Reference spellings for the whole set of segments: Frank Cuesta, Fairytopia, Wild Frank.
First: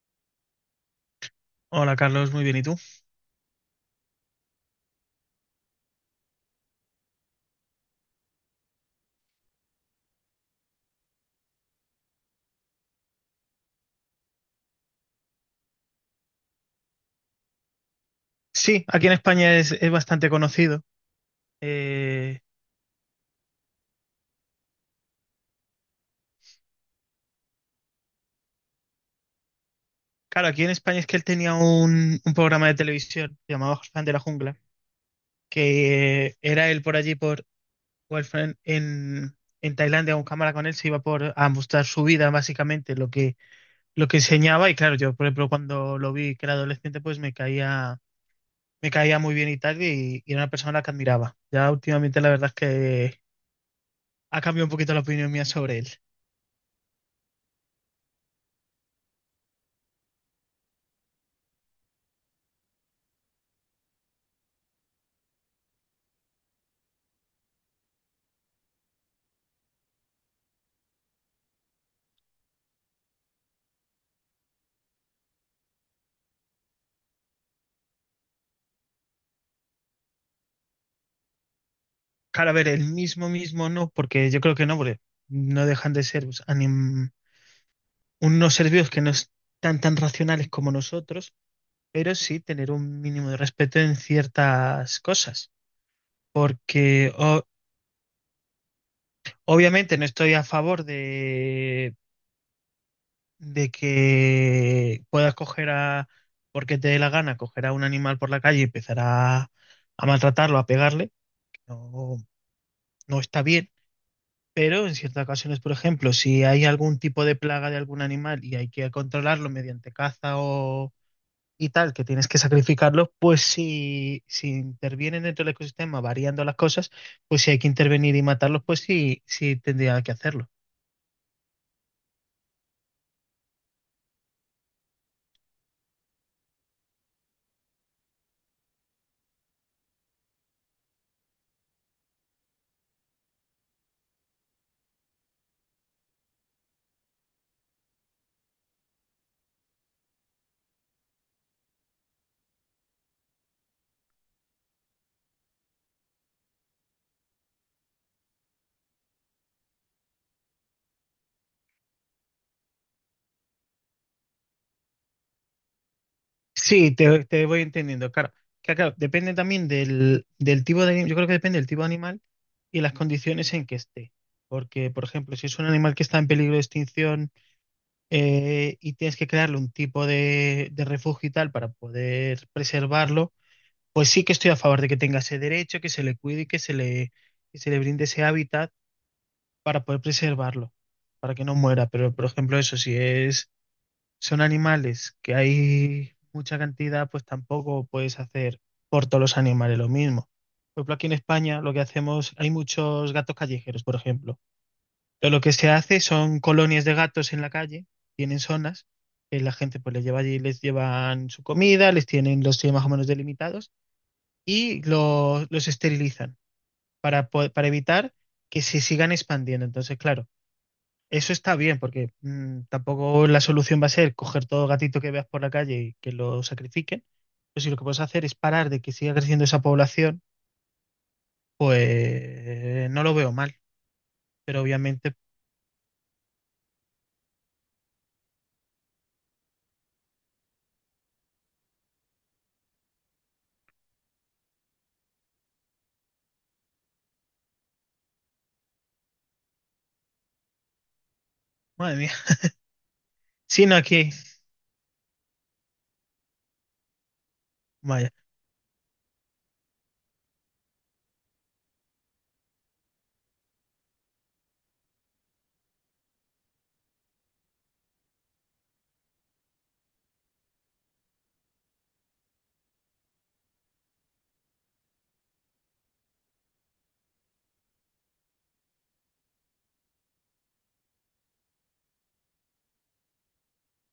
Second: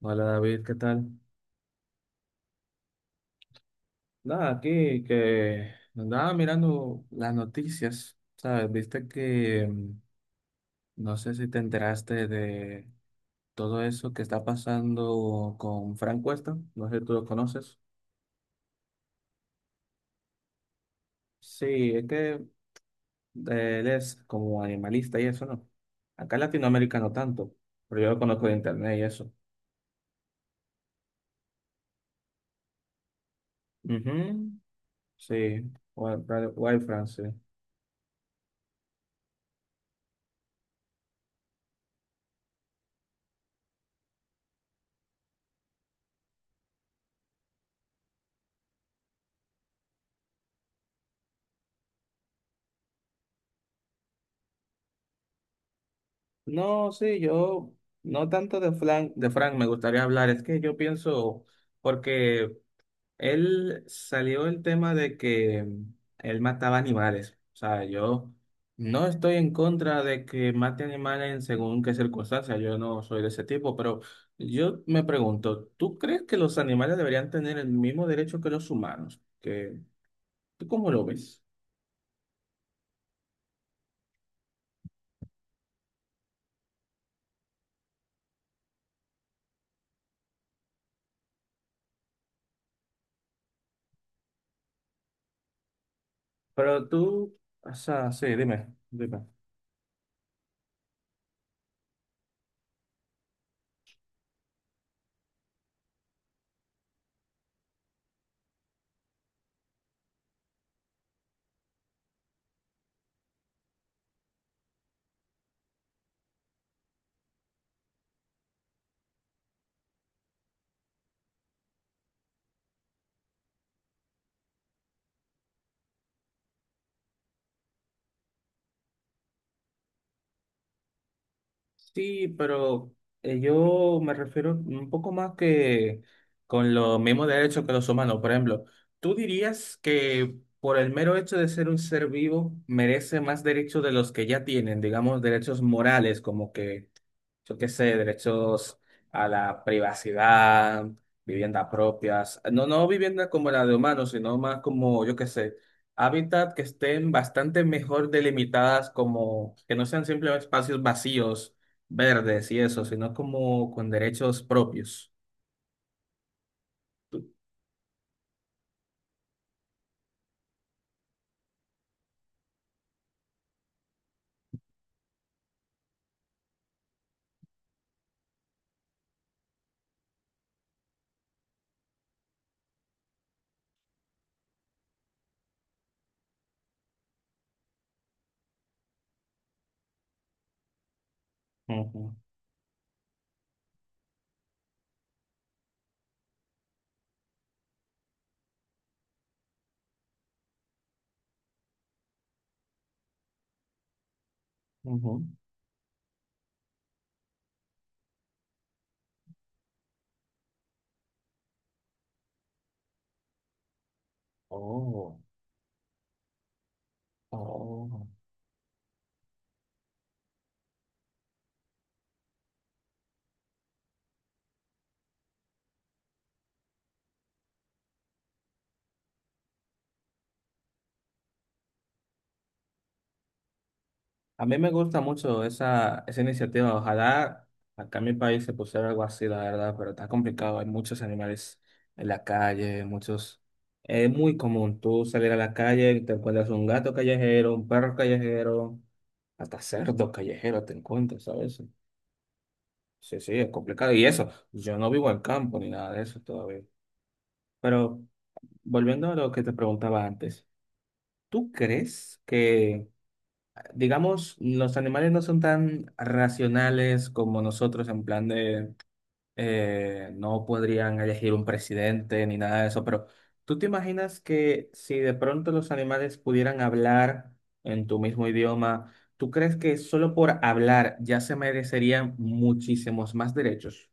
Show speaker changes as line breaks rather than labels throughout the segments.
Hola David, ¿qué tal?
Hola Carlos, muy bien. ¿Y tú?
Nada, aquí que andaba mirando las noticias, ¿sabes? Viste que no sé si te enteraste de todo eso que está pasando con Frank Cuesta, no sé si tú lo conoces.
Sí, aquí en España es bastante conocido.
Sí, es
Eh,
que él es como animalista y eso, ¿no? Acá en Latinoamérica no tanto, pero yo lo conozco de internet y eso.
claro, aquí en España es que él tenía un programa de televisión llamado Fan de la
Ujú.
Jungla,
Sí,
que
Wild,
era él
Wild
por
Frank,
allí,
sí.
por Wolfram, en Tailandia, con cámara con él, se iba por a mostrar su vida, básicamente, lo que enseñaba. Y claro, yo, por ejemplo, cuando lo vi que era adolescente, pues me caía muy bien y tal, y era una persona a la que admiraba. Ya últimamente la verdad es que ha cambiado un poquito la opinión mía sobre él.
No, sí, yo no tanto de Frank me gustaría hablar. Es que yo pienso, porque él salió el tema de que él mataba animales. O sea, yo no estoy en contra de que mate animales en según qué circunstancias. Yo no soy de ese tipo, pero yo me pregunto, ¿tú crees que los animales deberían tener el mismo derecho que los humanos? Que, ¿tú cómo lo ves?
Claro, a ver, el mismo mismo no, porque yo creo que no, porque no dejan de ser pues, unos seres vivos que no están tan racionales como nosotros, pero sí tener un mínimo de respeto en ciertas cosas.
Pero
Porque
tú, o sea, sí, dime.
obviamente no estoy a favor de que puedas coger a, porque te dé la gana, coger a un animal por la calle y empezar a maltratarlo, a pegarle, que no, no está bien. Pero en ciertas ocasiones, por ejemplo, si hay algún tipo de plaga de algún animal y hay que controlarlo mediante caza o y tal, que tienes que sacrificarlo, pues si intervienen dentro del ecosistema variando las cosas, pues si hay que intervenir y matarlos, pues sí tendría que hacerlo.
Sí, pero yo me refiero un poco más que con los mismos derechos que los humanos. Por ejemplo, ¿tú dirías que por el mero hecho de ser un ser vivo merece más derechos de los que ya tienen, digamos, derechos morales, como que yo qué sé, derechos a la privacidad, viviendas propias, no, no vivienda como la de humanos, sino más como, yo qué sé, hábitat que estén bastante mejor delimitadas, como que no sean simplemente espacios vacíos, verdes y eso, sino como con derechos propios.
Sí, te voy entendiendo, claro. Claro, depende también del tipo de, yo creo que depende del tipo de animal y las condiciones en que esté. Porque, por ejemplo, si es un animal que está en peligro de extinción y tienes que crearle un tipo de refugio y tal para poder preservarlo, pues sí que estoy a favor de que tenga ese derecho, que se le cuide y que se le brinde ese hábitat para poder preservarlo, para que no muera.
Ujú,
Pero, por ejemplo, eso, si es, son animales que hay mucha cantidad, pues tampoco puedes hacer por todos los animales lo mismo. Por ejemplo, aquí en España lo que hacemos, hay muchos gatos callejeros, por ejemplo,
ujú.
pero lo que se hace son colonias de gatos en la calle, tienen zonas, que la gente pues les lleva allí, les llevan su comida, los tienen más o menos delimitados y
Oh,
los esterilizan para, para
oh.
evitar que se sigan expandiendo. Entonces, claro, eso está bien porque tampoco la solución va a ser coger todo gatito que veas por la calle y que lo sacrifiquen. Pero si lo que puedes hacer es parar de que siga creciendo esa población, pues no lo veo mal.
A mí
Pero
me gusta
obviamente,
mucho esa iniciativa. Ojalá acá en mi país se pusiera algo así, la verdad, pero está complicado. Hay muchos animales en la calle, muchos... Es muy común tú salir a la calle y te encuentras un gato callejero, un perro callejero, hasta cerdo callejero te encuentras, ¿sabes?
madre mía,
Sí, sí, es
si no
complicado. Y
aquí,
eso, yo no vivo en campo ni nada de eso todavía. Pero
vaya.
volviendo a lo que te preguntaba antes, ¿tú crees que... digamos, los animales no son tan racionales como nosotros en plan de no podrían elegir un presidente ni nada de eso, pero ¿tú te imaginas que si de pronto los animales pudieran hablar en tu mismo idioma, ¿tú crees que solo por hablar ya se merecerían muchísimos más derechos?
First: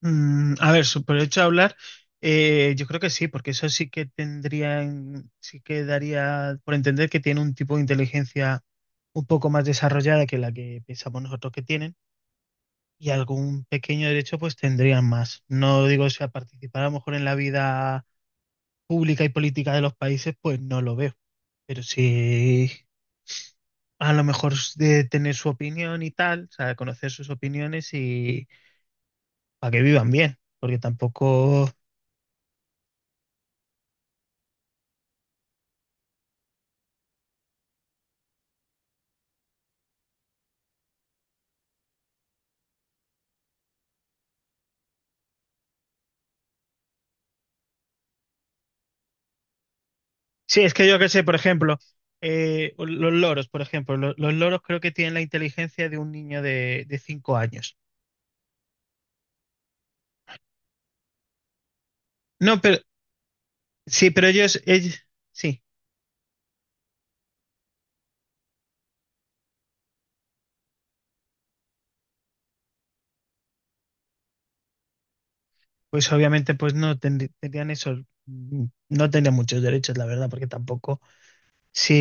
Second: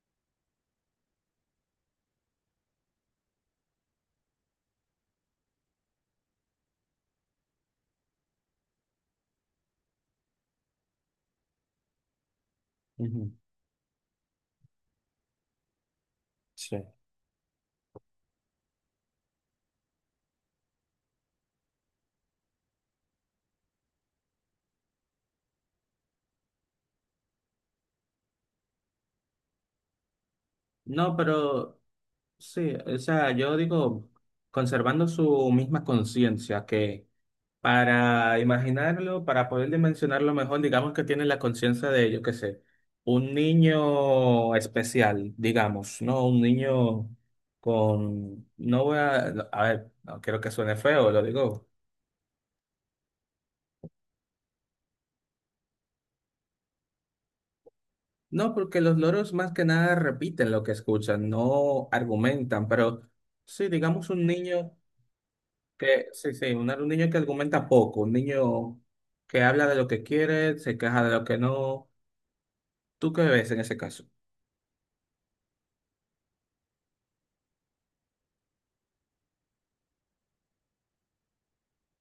A ver, por el hecho de hablar, yo creo que sí, porque eso sí que tendría, sí que daría por entender que tiene un tipo de inteligencia un poco más desarrollada que la que pensamos nosotros que tienen, y
Ujú.
algún pequeño derecho pues tendrían más. No digo, o sea, participar
Sí.
a lo mejor en la vida pública y política de los países, pues no lo veo, pero sí a lo mejor de tener su opinión y tal, o sea, conocer sus opiniones y para que vivan bien, porque
No,
tampoco...
pero sí, o sea, yo digo, conservando su misma conciencia que... Para imaginarlo, para poder dimensionarlo mejor, digamos que tiene la conciencia de, yo qué sé, un niño especial, digamos, ¿no? Un niño con... No voy a... no, a ver, no quiero que
Sí, es
suene
que yo qué
feo, lo
sé, por
digo.
ejemplo, los loros, por ejemplo, loros creo que tienen la inteligencia de un niño de, 5 años.
No, porque los loros más que nada repiten lo que escuchan, no
No,
argumentan,
pero
pero sí, digamos
sí,
un
pero ellos,
niño
ellos, sí,
que... Sí, sí, un niño que argumenta poco, un niño que habla de lo que quiere, se queja de lo que no. ¿Tú qué ves en ese caso?
pues obviamente pues no tendrí- tendrían esos, no tendrían muchos derechos, la verdad, porque tampoco, si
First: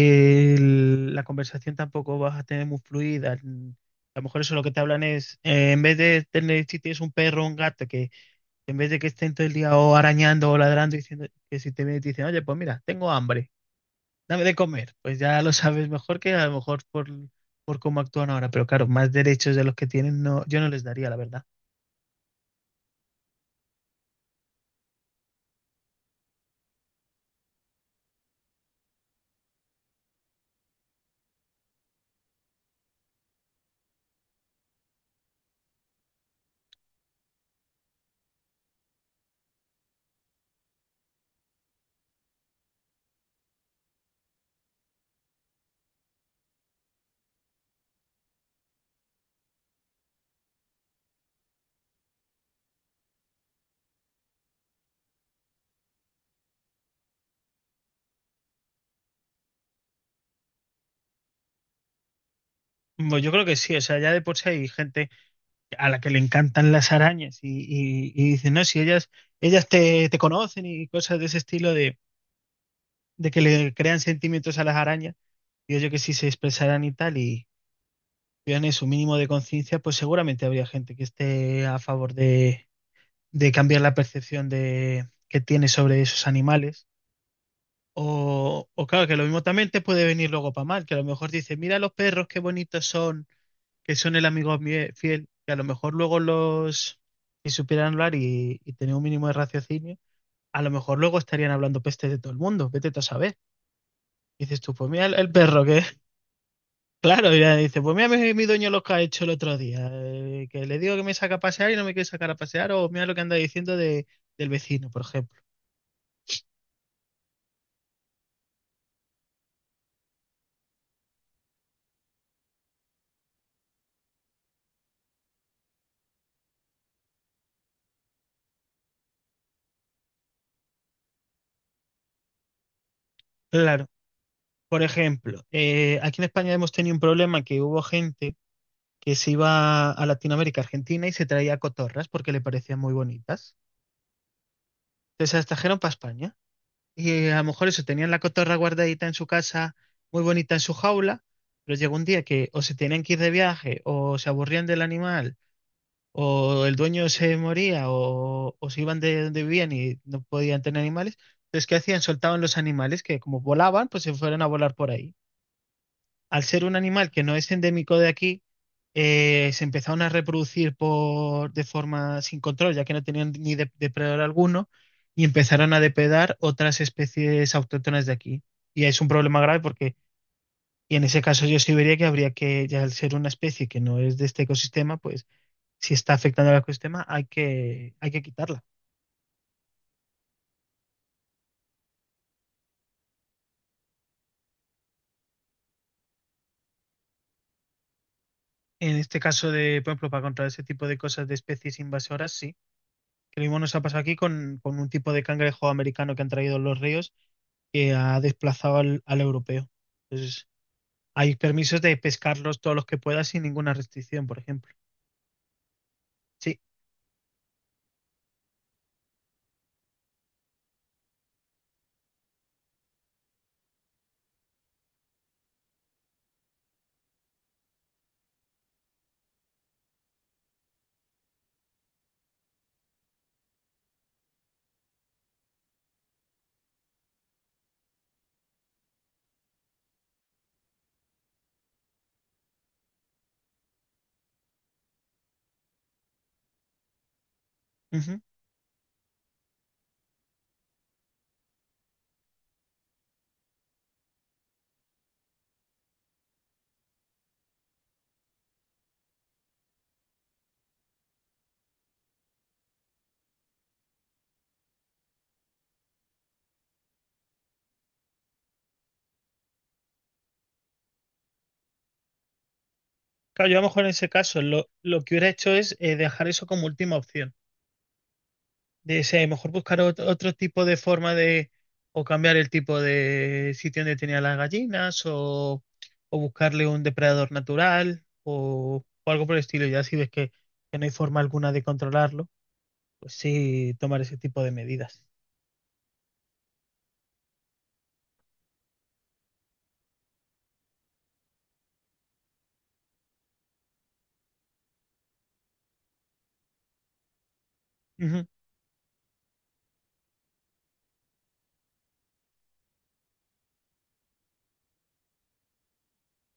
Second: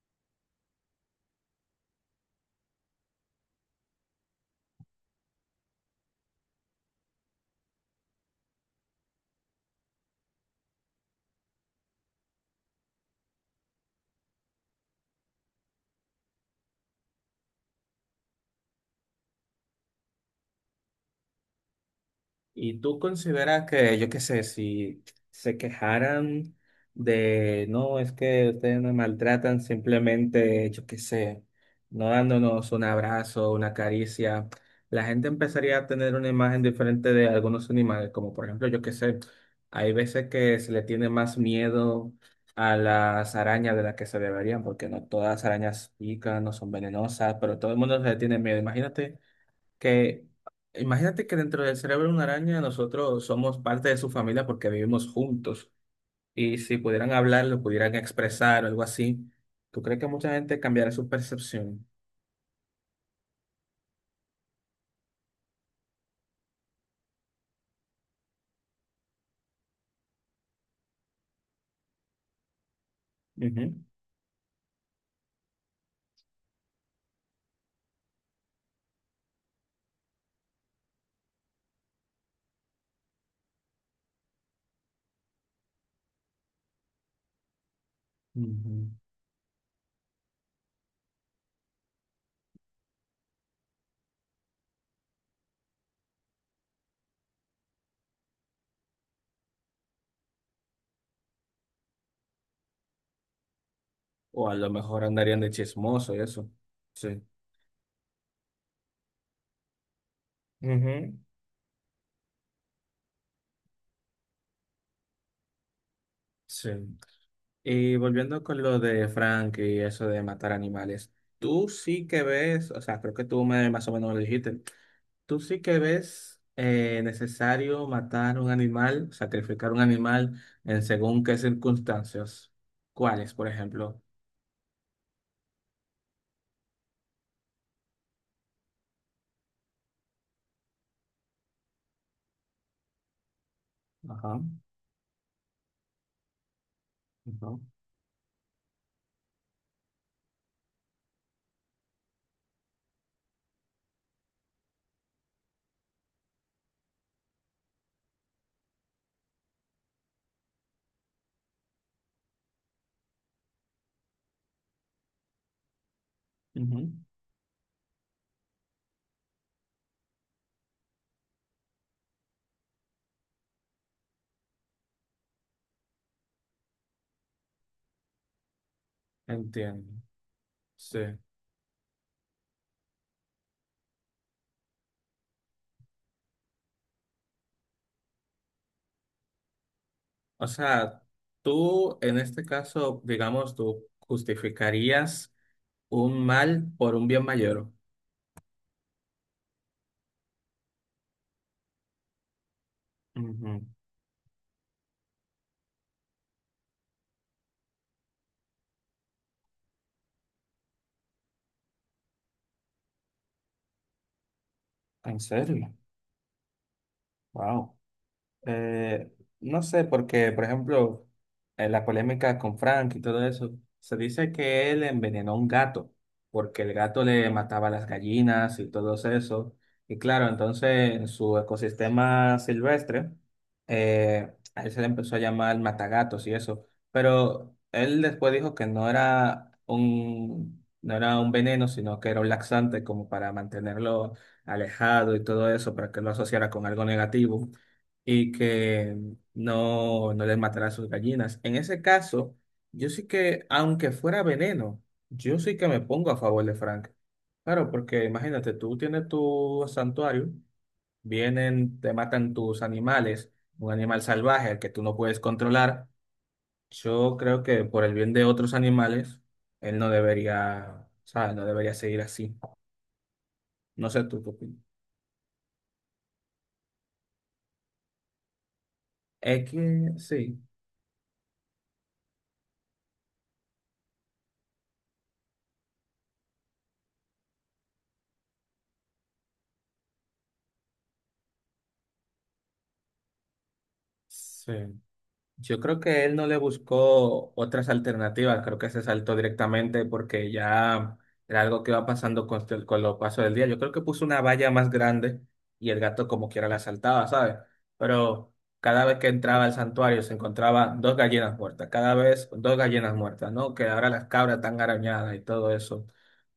la conversación tampoco vas a tener muy fluida, a lo mejor eso lo que te hablan es, en vez de tener, si tienes un perro o un gato, que en vez de que estén todo el día o arañando o ladrando, diciendo que si te vienen y te dicen, oye, pues mira, tengo hambre, dame de comer. Pues ya lo sabes mejor que a lo mejor por cómo actúan ahora, pero claro, más derechos de los que tienen, no, yo no les daría, la verdad.
¿Y tú consideras que, yo qué sé, si se quejaran de, no, es que ustedes me maltratan, simplemente, yo qué sé, no dándonos un abrazo, una caricia, la gente empezaría a tener una imagen diferente de algunos animales, como por ejemplo, yo qué sé, hay veces que se le tiene más miedo a las arañas de las que se deberían, porque no todas las arañas pican, no son venenosas, pero todo el mundo se le tiene miedo. Imagínate que dentro del cerebro de una araña nosotros somos parte de su familia porque vivimos juntos y si pudieran hablar, lo pudieran expresar o algo así, ¿tú crees que mucha gente cambiará su percepción?
Bueno, yo creo que sí, o sea, ya de por sí hay gente a la que le encantan las arañas y dicen, no, si ellas te conocen y cosas de ese estilo de que le
Ujú,
crean sentimientos a las arañas, digo yo que si se expresaran y tal y tuvieran su mínimo de conciencia, pues seguramente habría gente que esté a favor de cambiar la percepción de, que tiene sobre esos animales. O
ujú.
claro, que lo mismo también te puede venir luego para mal, que a lo mejor dices, mira los perros, qué bonitos son, que son el amigo fiel, que a lo mejor luego los, si supieran hablar y tener un mínimo de raciocinio, a lo mejor luego estarían hablando peste de todo el mundo, vete tú a saber. Y
O a
dices
lo
tú, pues
mejor
mira el
andarían de
perro que,
chismoso y eso. Sí.
claro, y ya dice, pues mira mi dueño lo que ha hecho el otro día, que le digo que me
Ujú.
saca a pasear y no me quiere sacar a pasear, o mira lo que anda diciendo de, del vecino, por ejemplo.
Sí. Y volviendo con lo de Frank y eso de matar animales, tú sí que ves, o sea, creo que tú me, más o menos me lo dijiste, ¿tú sí que ves necesario matar un animal, sacrificar un animal en según qué circunstancias? ¿Cuáles, por
Claro.
ejemplo?
Por ejemplo, aquí en España hemos tenido un problema que hubo gente que se iba a Latinoamérica, Argentina, y se traía cotorras porque le parecían muy bonitas.
Ajá,
Entonces se las trajeron para España. Y a lo
ajá,
mejor eso, tenían la cotorra guardadita en su casa, muy bonita en su jaula, pero llegó un día que o se tenían que ir de viaje, o se aburrían del animal, o el dueño se moría, o se iban de donde vivían y no podían tener animales. Entonces, ¿qué hacían? Soltaban los animales que como volaban, pues se fueron a volar por ahí. Al ser un
ujú.
animal que no es endémico de aquí, se empezaron a reproducir por, de forma sin control, ya que no tenían ni depredador alguno, y empezaron a depredar otras especies autóctonas de aquí. Y es un problema grave porque,
Entiendo.
y en
Sí.
ese caso yo sí vería que habría que, ya al ser una especie que no es de este ecosistema, pues si está afectando al ecosistema hay que quitarla.
O sea, tú en este caso, digamos, tú justificarías un mal por un bien mayor.
En este caso de, por ejemplo, para controlar ese tipo de cosas de especies invasoras, sí. Que lo mismo
Ujú.
nos ha pasado aquí con un tipo de cangrejo americano que han traído los ríos que ha desplazado al, al europeo. Entonces, hay permisos de pescarlos todos los que puedas sin ninguna restricción, por ejemplo.
¿En serio?
Sí.
Wow. Eh, no sé, porque, por ejemplo, en la polémica con Frank y todo eso, se dice que él envenenó a un gato, porque el gato le mataba las gallinas y todo eso. Y claro, entonces en su ecosistema silvestre, a él se le empezó a llamar matagatos y eso. Pero él después dijo que no era un veneno, sino que era un laxante como para mantenerlo alejado y todo eso, para que lo asociara con algo negativo
Ujú.
y que no les matara a sus gallinas. En ese caso, yo sí que, aunque fuera veneno, yo sí que me pongo a favor de Frank. Claro, porque imagínate, tú tienes tu santuario, vienen, te matan tus animales, un animal salvaje al que tú no puedes controlar. Yo creo que por el bien de otros animales, él no debería, ¿sabes? No debería seguir así.
Claro, yo a lo mejor
No
en
sé
ese
tú qué
caso
opinas.
lo que hubiera hecho es dejar eso como última opción. De, o sea, a lo
Es
mejor buscar
que
otro
sí.
tipo de forma de, o cambiar el tipo de sitio donde tenía las gallinas, o buscarle un depredador natural, o algo por el estilo. Ya si ves que no hay forma alguna de controlarlo, pues sí, tomar ese tipo de
Sí.
medidas.
Yo creo que él no le buscó otras alternativas, creo que se saltó directamente porque ya era algo que iba pasando con, el- con los pasos del día. Yo creo que puso una valla más grande y el gato como quiera la saltaba, ¿sabes?
Ujú.
Pero cada vez que entraba al santuario se encontraba dos gallinas muertas, cada vez dos gallinas muertas, ¿no? Que ahora las cabras están arañadas y todo eso.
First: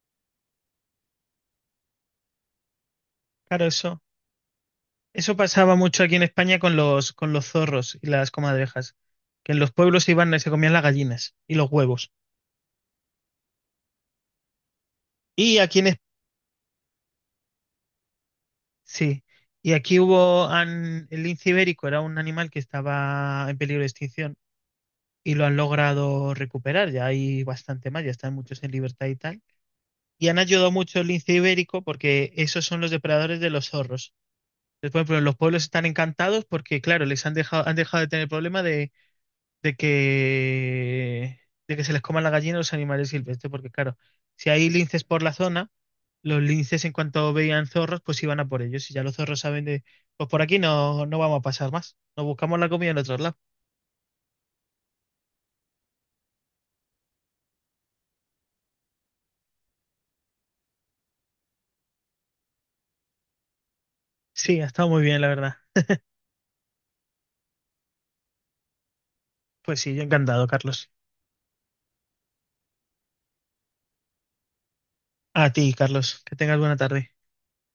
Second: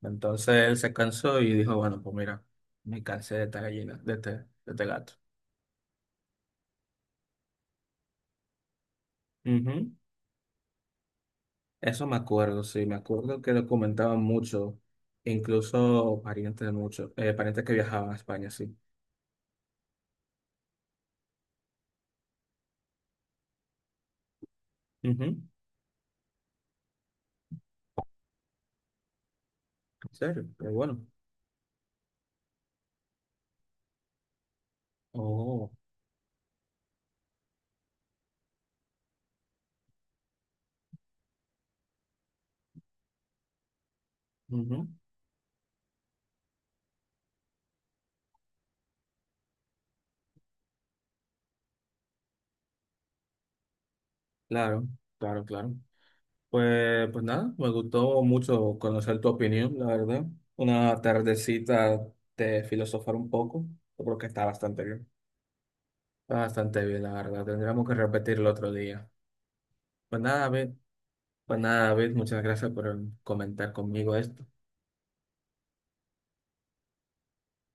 Entonces él se cansó y dijo, bueno, pues mira, me cansé de esta
Claro,
gallina,
eso.
de este gato.
Eso pasaba mucho aquí en España con los zorros y las comadrejas, que en los
Ujú.
pueblos se iban y se comían las gallinas y los
Eso
huevos.
me acuerdo, sí, me acuerdo que lo comentaban mucho,
Y aquí en,
incluso parientes de muchos, parientes que viajaban a España, sí.
sí, y aquí hubo, el lince ibérico era un animal que estaba en peligro de extinción
Ujú,
y lo
en
han logrado recuperar, ya hay bastante más, ya están muchos en libertad y tal. Y han
serio,
ayudado
pero
mucho
bueno.
el lince ibérico porque esos son los depredadores de los zorros. Entonces, por ejemplo, los pueblos
Oh,
están encantados porque, claro, les han dejado de tener el problema de que, de que se les coman la gallina a los animales silvestres, porque claro, si hay
ujú,
linces por la zona, los linces en cuanto veían zorros, pues iban a por ellos, y ya los zorros saben de, pues por aquí no, no vamos a pasar más, nos buscamos la comida en otro lado.
claro, claro, claro. Pues, pues nada, me gustó mucho conocer tu opinión, la verdad. Una tardecita de filosofar un poco, yo creo que está
Sí, ha
bastante
estado muy
bien.
bien, la verdad.
Está bastante bien, la verdad. Tendríamos que repetirlo otro día.
Pues sí, yo
Pues nada,
encantado,
David,
Carlos.
pues nada, David, muchas gracias por comentar conmigo esto.
A ti, Carlos, que tengas buena tarde.